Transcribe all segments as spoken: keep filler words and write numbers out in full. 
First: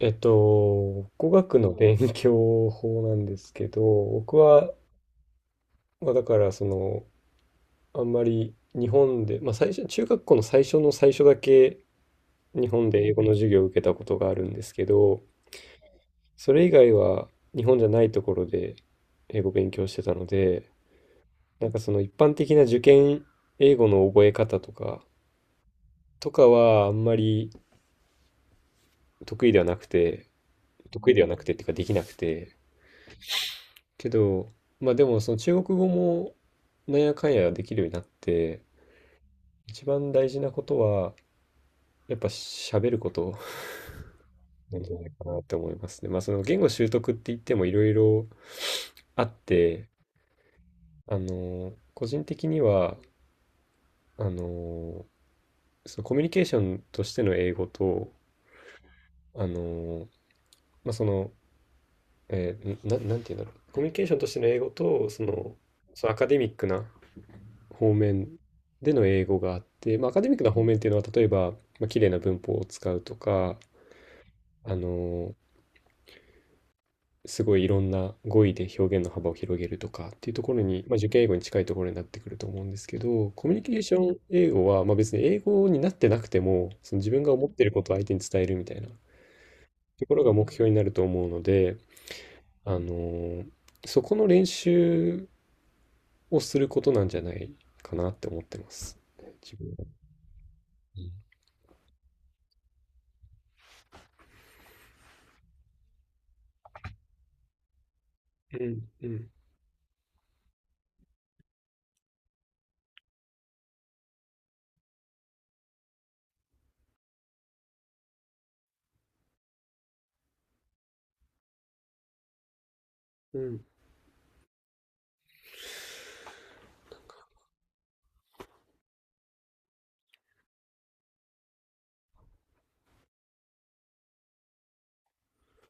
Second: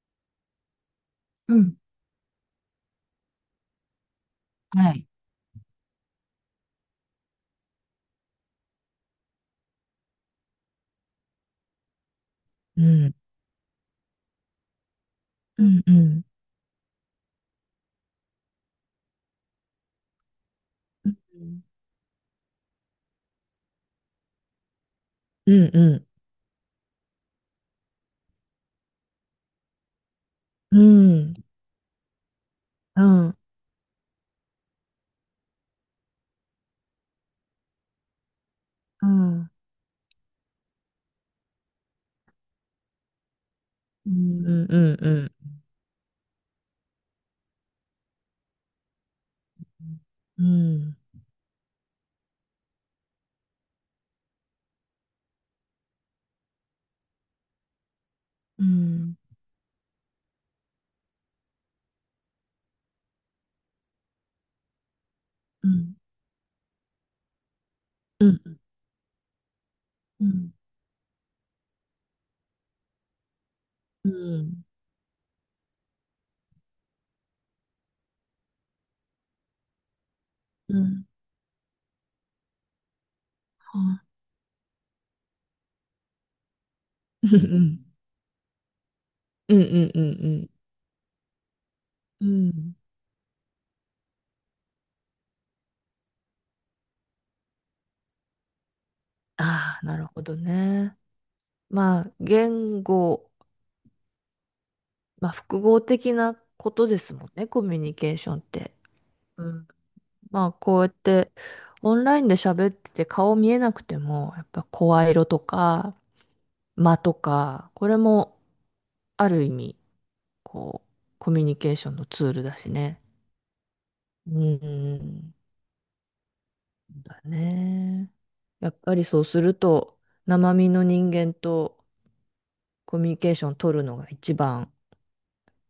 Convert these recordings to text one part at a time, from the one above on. えっと、語う学のん。勉強法なんですけど、僕は、はい。まあ、だからその、あんまり日本で、まあ、最初、中学校の最初の最初だけ日う本で英ん、語の授業を受けたことがあるんですけど、うん、うん。それ以外は日本じゃないところで英語勉強してたので、うん。なんかその一般的な受験英語の覚え方とか、うんうん。とかはあんまり得意ではなくて、う得意ではなくん。てっていうかできなくて、うん。けど、まあでもその中国語もなんやかんやできるようになって、うん。一番大事なことは、やっぱ喋ることうんなんじゃないかうなっん。て思いますね。まあその言語習得って言ってもいろいろあって、うんあの、個人的には、あの、そのコミュニケーションとしての英語と、うんあの、まあその、えーな、なんていうんだろう。コミュニケーションとしての英語と、その、うん。そのアカデミックな方う面ん。うん。うん。での英語があって、まあ、アカうデミックなん。方面っていうのは例えば、まあ綺麗な文法を使うとか、うん。あのすごいいろんな語彙で表現の幅を広げるとかっていうところうに、まあ、ん。受験英語に近いところになってくると思うんですけど、コミュニケはーション英語は、まあ、別に英語になってなくても、その自分うがんう思っているこんとを相手に伝えるみたいなとうんうころがん目標になると思うので、うん。うん。あのそこの練習をすることなんじゃないかなって思ってます。自分あは。あ、なるほどね。うまあ、言語、まあ、複合的なことですもんね、コミュニケーションっん、うて。ん、うん。うん。まあ、こうやって、オンラインで喋ってて顔見えなくても、やっぱ声色とか、間とか、これもある意味、こう、コミュニケーションのツールだしね。うん、うん。だね。やっぱりそうすると、生身の人間とコミュニケーション取るのが一番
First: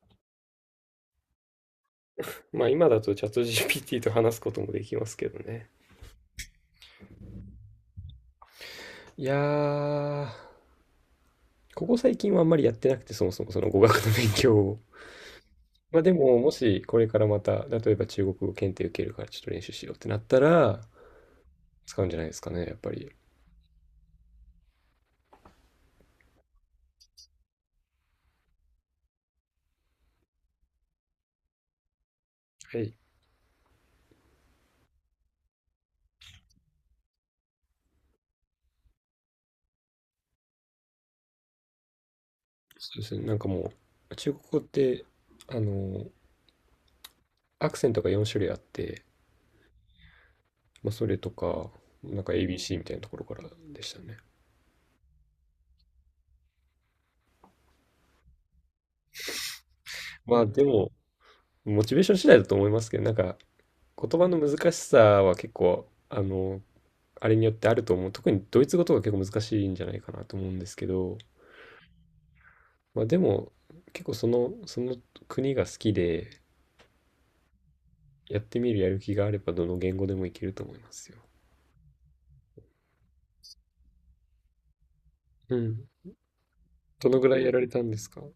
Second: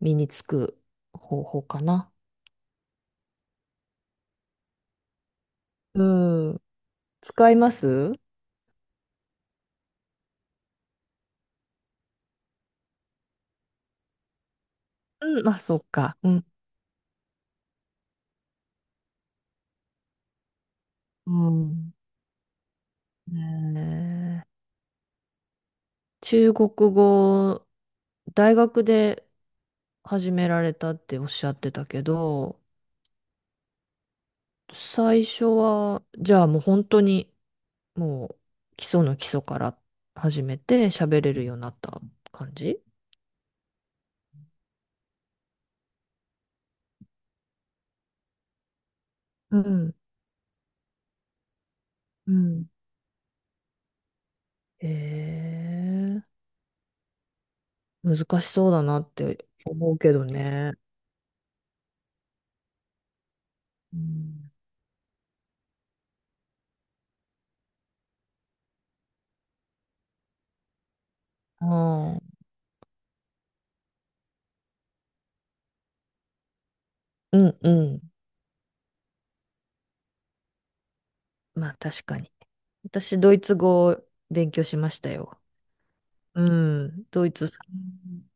身につく方法かな。まあ今だとチャット ジーピーティー と話すこともできますけどね。うん。使います？いやー、ここ最近はあんまりやってなくて、そもそもその語学の勉強を。うん、あ、そっまあでか。うも、ん。もしこれからまた、例えば中国語検定受けるからちょっと練習しようってなったら、うん。使うんじゃないですかね、やっぱり。ねえ、中国語、大学で始められたっておっしゃってたけど、はい。最初は、じゃあもう本当に、もう基礎の基礎から始めて喋れるようになった感じ？そうですね。なんかもう、中国語って、あの、アクセントがよん種類あって、うん、まあそれとか、なんうか ん。エービーシー みたいなところからでしたね。へえ、難しそうだなって思うけどまあでね。も、モチベーション次第だと思いますけど、なんかう言葉のん、難しさは結構、あの、あれによってあると思う。特にドイツ語とか結構難しいんじゃないかなと思うんですけど、ああ、まあでも、結構その、その国が好きで、うんうん。やってみるやる気があればどの言語でもいけると思いますよ。まあ確かに。私、ドイツ語を勉強しましたよ。うん。うん、どのドぐイらいツやさられたんですか？んう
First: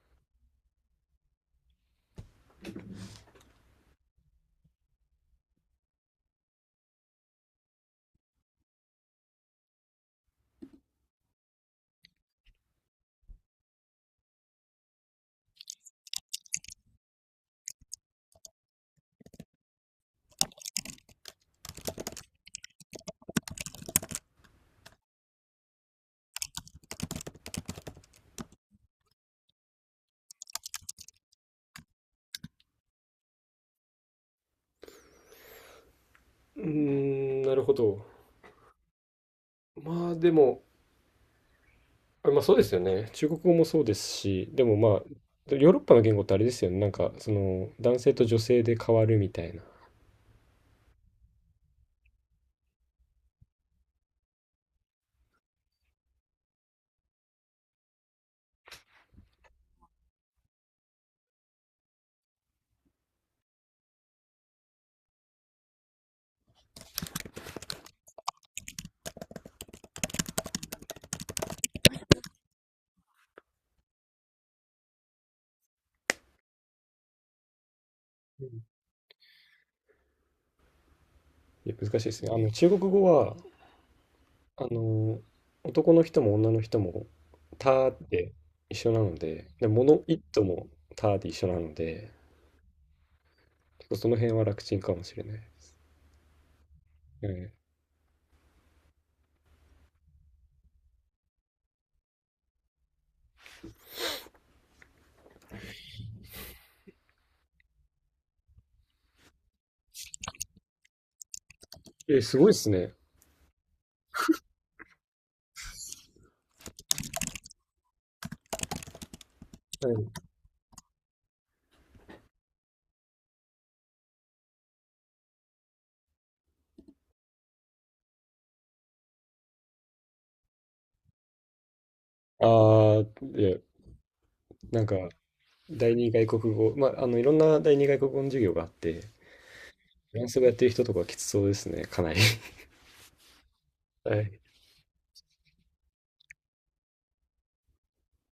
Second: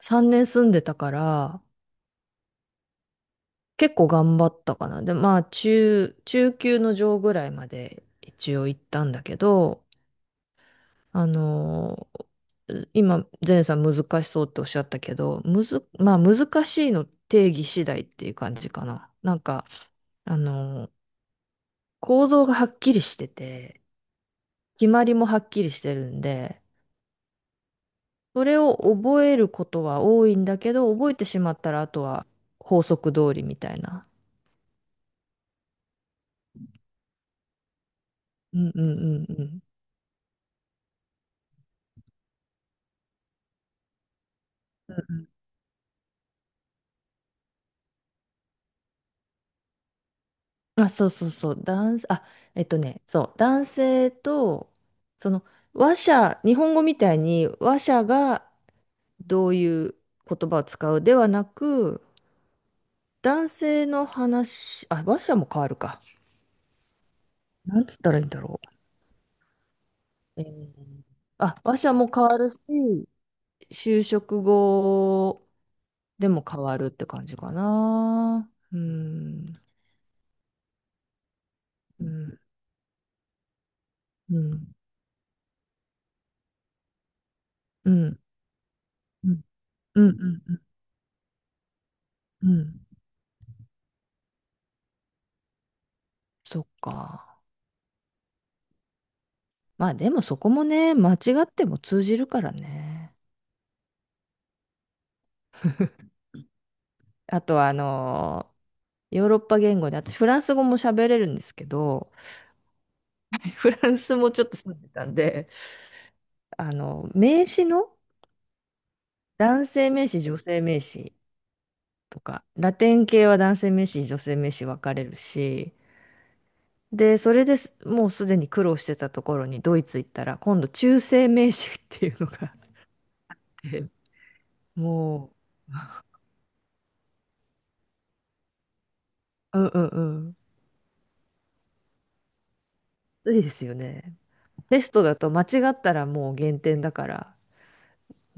さんねん住んでたから、結構頑張ったかな。で、まあ、中、中級の上ぐらいまで一応行ったんだけど、あのー今、ゼンさん難しそうっておっしゃったけど、むず、まあ、難しいの定義次第っていう感じかな。なんか、あのー構造がはっきりしてて、決まりもはっきりしてるんで、それを覚えることは多いんだけど、覚えてしまったら、あとは法則通りみたいな。ーん、なるほど。うんうんうんうん。まあでも、あまあそうですよね。中国語もそうですし、でもまうんうん、あ、ヨーロッパの言語ってあれですよね。なんか、その、男性と女性で変わるみたいな。あ、そうそうそう、男、あ、えっとね、そう、男性と、その、話者、日本語みたいに話者がどういう言葉を使うではなく、男性の話、あ、話者も変わるか。なんつったらいいんだろう。えーあ、話者も変わるし、就職後でも変わるって感じかうな。ん、うん、いや難しういですね。あん、の、中国語は、うあん、の、男の人も女の人も、たうーっん、て一緒なのうん、で、で、物うん、う一とん、うん、もたーって一緒なので、うん、結構その辺は楽ちんかもしれないでそっすか。ね。まあでもそこもね、間違っても通じるからね。あとはあのーヨーロッパ言語で、私フランス語も喋れるんですけど、ええ、すごいですね。フランスもちょっと住んでたんで、あの、名詞の男性は名い。詞、女性名詞とか、ラテン系は男性名詞、女性名詞分かれるし、で、それですもうすでに苦労してたところにドイツ行ったら、今度中性名詞っていうのがあああ、いや、って、なんか、も第二外国語、まあ、あの、いろんな第二外国語の授業があって、う、うんうんうフランん、ス語やってる人とかきつそうですね、かなり。ついですよね。はい。テストだと間違ったらもう減点だから、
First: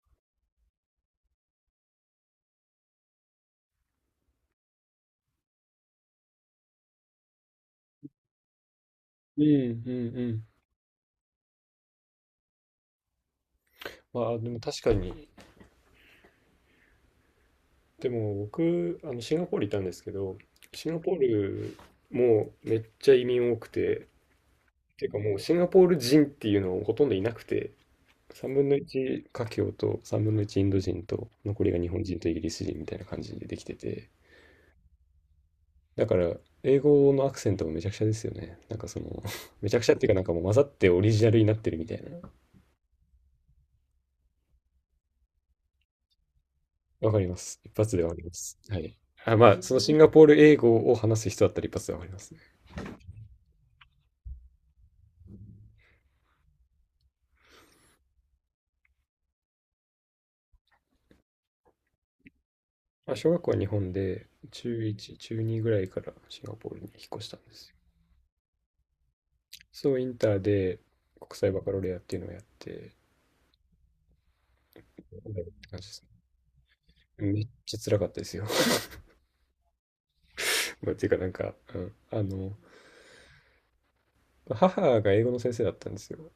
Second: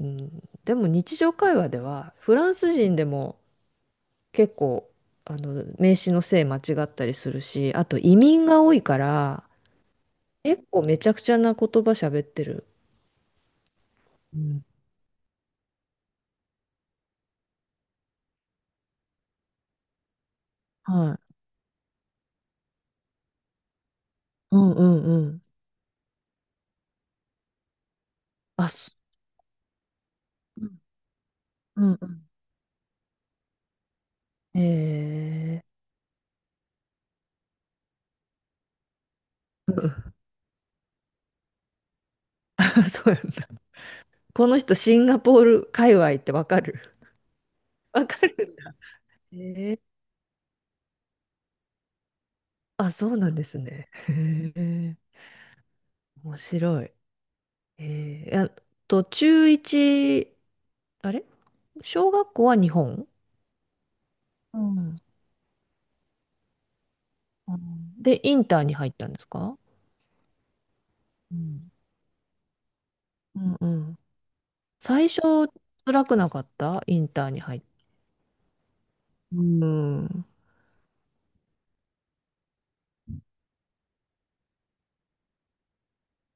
うん、でも日常会話ではフランス人でも結構あの名詞の性間違ったりするし、あと移民が多いかうらんうんうん。結構めちゃくちゃな言葉喋ってる。まうあでもん、確かに、でも僕、あのシンガポールいたんですけど、シンガポはーい。ルもめっちゃ移民多くて、うんうんていううかもうん。シンガポール人っていうのほとんどいなくて、3あ、分のそいち華僑とさんぶんのいちイう、ンんド人と、残りがう日ん本う人とん。イギリス人みたいな感じでできてて、えだから英語のアクセントもめちゃくちゃですよね。なんかその めー、ちゃくうちゃっていうかん、 なんかもう混ざってオリジナルになってるみたいな。そうなんだ。この人シンガポール界隈ってわかる？わかります。一発でわわかかりまるんす。だ。はい。あ、えまあ、そのー、シンガポール英語を話す人だったら一発でわかりますね。あ、そうなんですね。へえ、面白い。えー、あと、中一、あれ、小学校は日本、まあ、小学校は日本で、う中ん、いち、中にぐらいからシンガポールに引っ越したんでうすよ。ん、で、インターに入ったんですか？そう、インターでう国際バカん。ロレアっていうのをやって、うんうん。最初、頑張るって感じです辛ね。くなかった？インターにめっ入っちゃた。辛かったですよ。うん、 まあ、っていうかなんか、うん、あの、母が英語の先生だったんですよ。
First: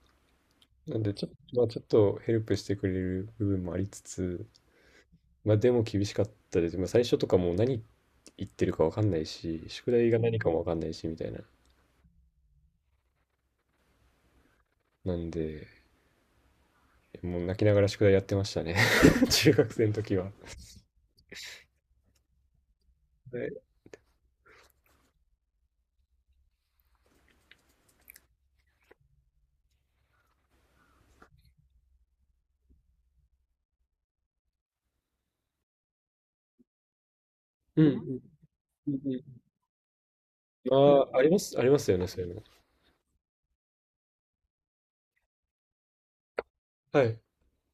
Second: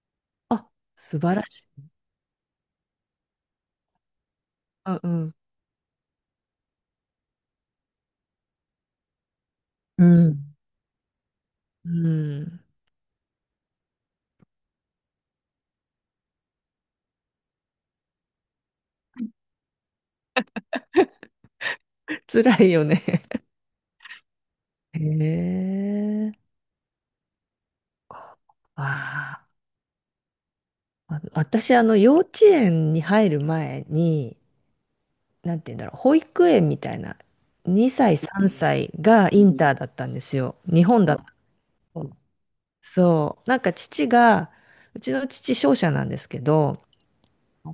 あ、なんで素ちょっ晴らと、しまあ、ちょっい。とヘルプしてくれる部分もありつつ、うんまあでも厳しかったです。まあ最初とかもう何言ってるかわかんないし、宿う題が何ん。かもわかんないしみたいな。うん。うん。なんで、もう泣きながら宿題やってましたね。中学生の時は。辛いよね。はい。へえ。ああ。あの、私、あの、幼稚園に入る前に、なんて言うんだろう、保育園みたいな、うんうにさい、んさんさいうんうがインターだったんですよ。ん。日あ本だあ、っありた。ます、ありますよね、そういうの。そう。なんか父が、うちの父商社なんですけど、はい、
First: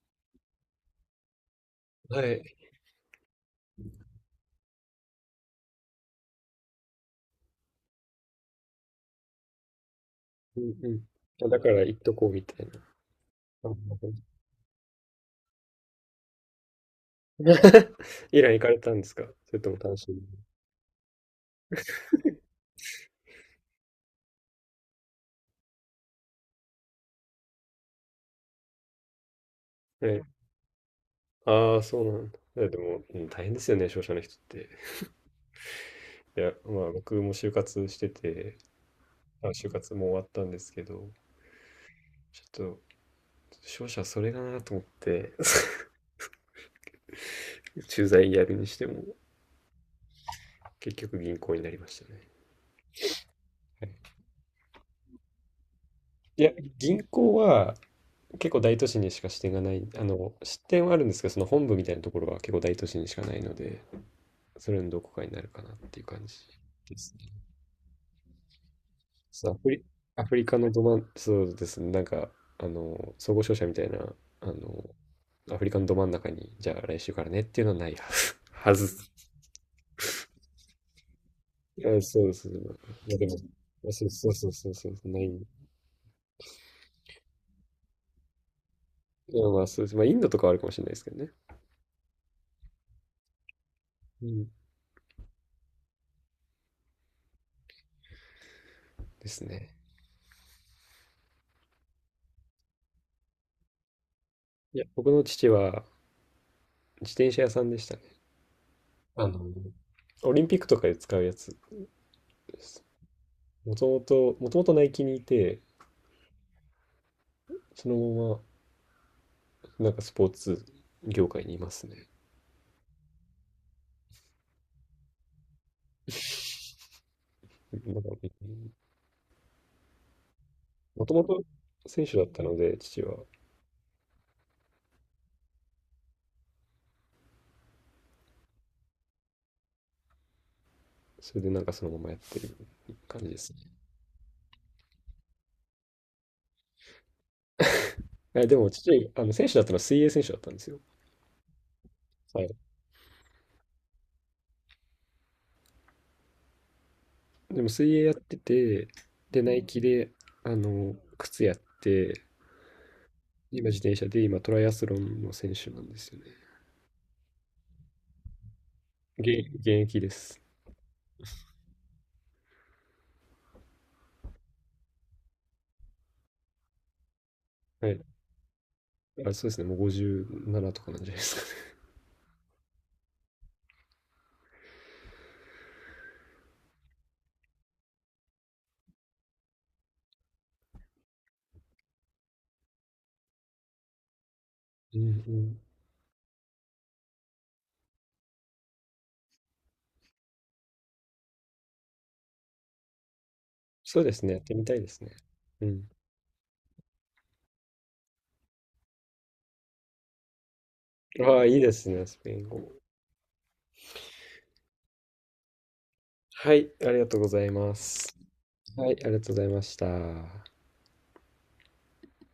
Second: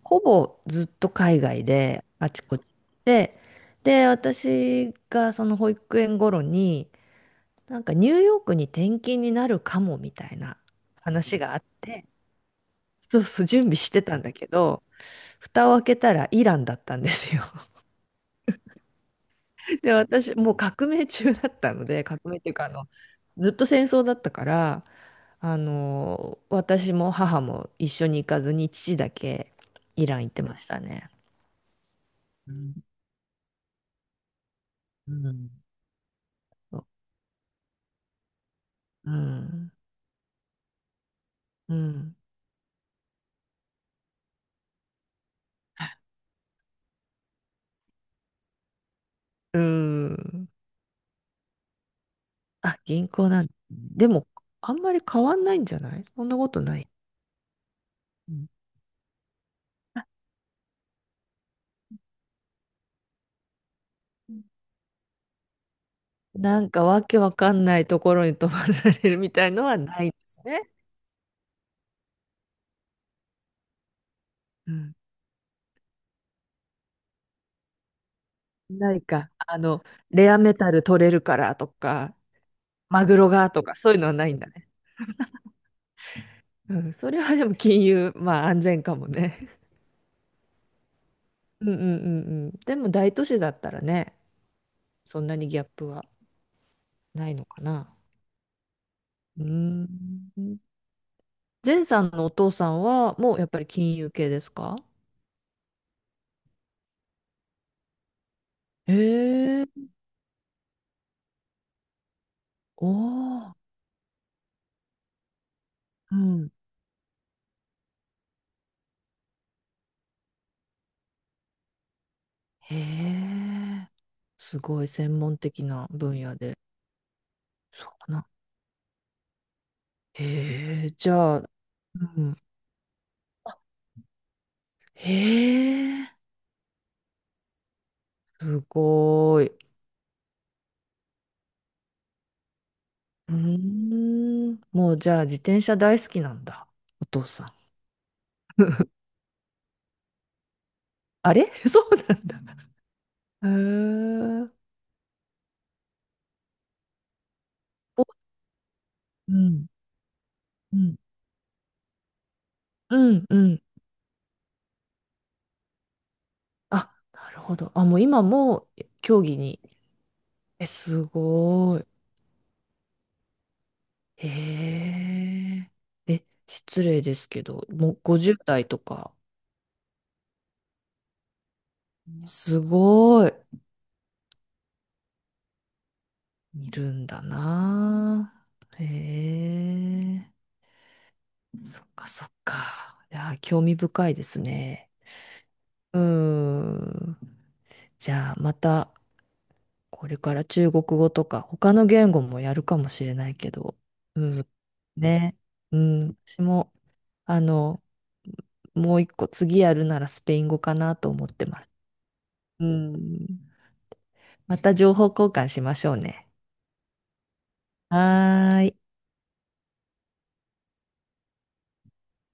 ほぼずっと海外で、はあちい。こちで、で、私がその保育園頃に、なんかニューヨークに転勤になるかもみたいなうんう話ん。があだっから言って、とこうみたいな。そうそう、準備してたんだけど、蓋を開けたらイランだったんですよ。イラン行かれたんですか？それとも単で、身で。私、もう革命中だったので、革命っていうか、あの、ずっと戦争だったから、あの、私も母も一緒に行かずに、父だけイえランえ。行ってましたね。ああ、そうなんだ。いや、でも、うん、大変ですよね、商社の人って。うん。いや、そまう、あ、僕も就活してて、うあ、就ん。活も終わったんですけど、うん。ちょっと、商社それだなと思って、駐在やるにしても、うん。結局銀行になりましたね。あ、銀行なんだ、はい。でも、あんまり変わんないんじゃない？そんないこや、とない？銀行はうん、結構大都市にしか支店がない、あの、支店はあるんですけど、その本部みたいなところは結構大都市にしかないので、それのどこかになるかなっていう感じなんかでわすけね。わかんないところに飛ばされるみたそいう、アのフはリ、ないでアフすリカね。のど真ん、そうですね、なんか、あの、総合商社みたいな、あうの、ん。アフリカのど真ん中に、じゃあ来週からねっていうのはないはなず。い か。あの、レアメタル取れるからとはずあ、か、そうです。マいグやでロも、がとか、まそあういうそのうはなそういんだそうね。そうそう、ない。いうん、それはでも金融、まあ安全かもや、ね。ま あそうです。まあ、インドとかはあるかもしれないですけどね。うんうんうんうん。でも大都市だったらね、うん。そんなにギャップはないのかな。ですうね。ーん。前さんのお父さんはもうやっぱり金融系ですか？いや、僕の父は自転車屋さんでしたね。あの、へえ、オリンピックとかで使うやつです。おお、もともと、もともとナイキにいて、うん。そのまま、なんかスポーツ業界にいますね。へえ、すごい専門的な分野で。そなうんか、かな。へえ、もじともゃとあ、選手うだっん。たので、父は。へえ、すごい。それでなんかそのままやってる感じうーですね。ん。もうじゃあ自転車大好きなんだ。お父さん。え、でも父、あの選手だったのは水泳選手だったんですよ。あれ、 そうなんだ。はい。へえ。でも水お、泳やってて、うで、ナイん、キで、あうん、の、靴やって、うん、うん。今自転車で、今トライアスロンの選手なんですよね。あ、なるほど。あ、もう今も競技現、に。現役です。え、すごい。へえ。え、失礼ですけど、はもうい。ごじゅうだい代とか、あ、そうですね。もうごじゅうななとかなんじゃないですかね。すごい。いるんだな。へえ。そっかそっか。いや、興味深いですね。うんうん。うーん。じゃあまたこれから中国語とか他の言語もやるかもしれないけど、そうでうすね。やっん、てみたいですね。ね、ううん。ん、私もあのもう一個次やるならスペイン語かなと思っああ、ていいます。ですね。スペイン語うも。ん、また情報交換しましょうね。はい。ありがとうございます。はーい。はい、ありがとうございました。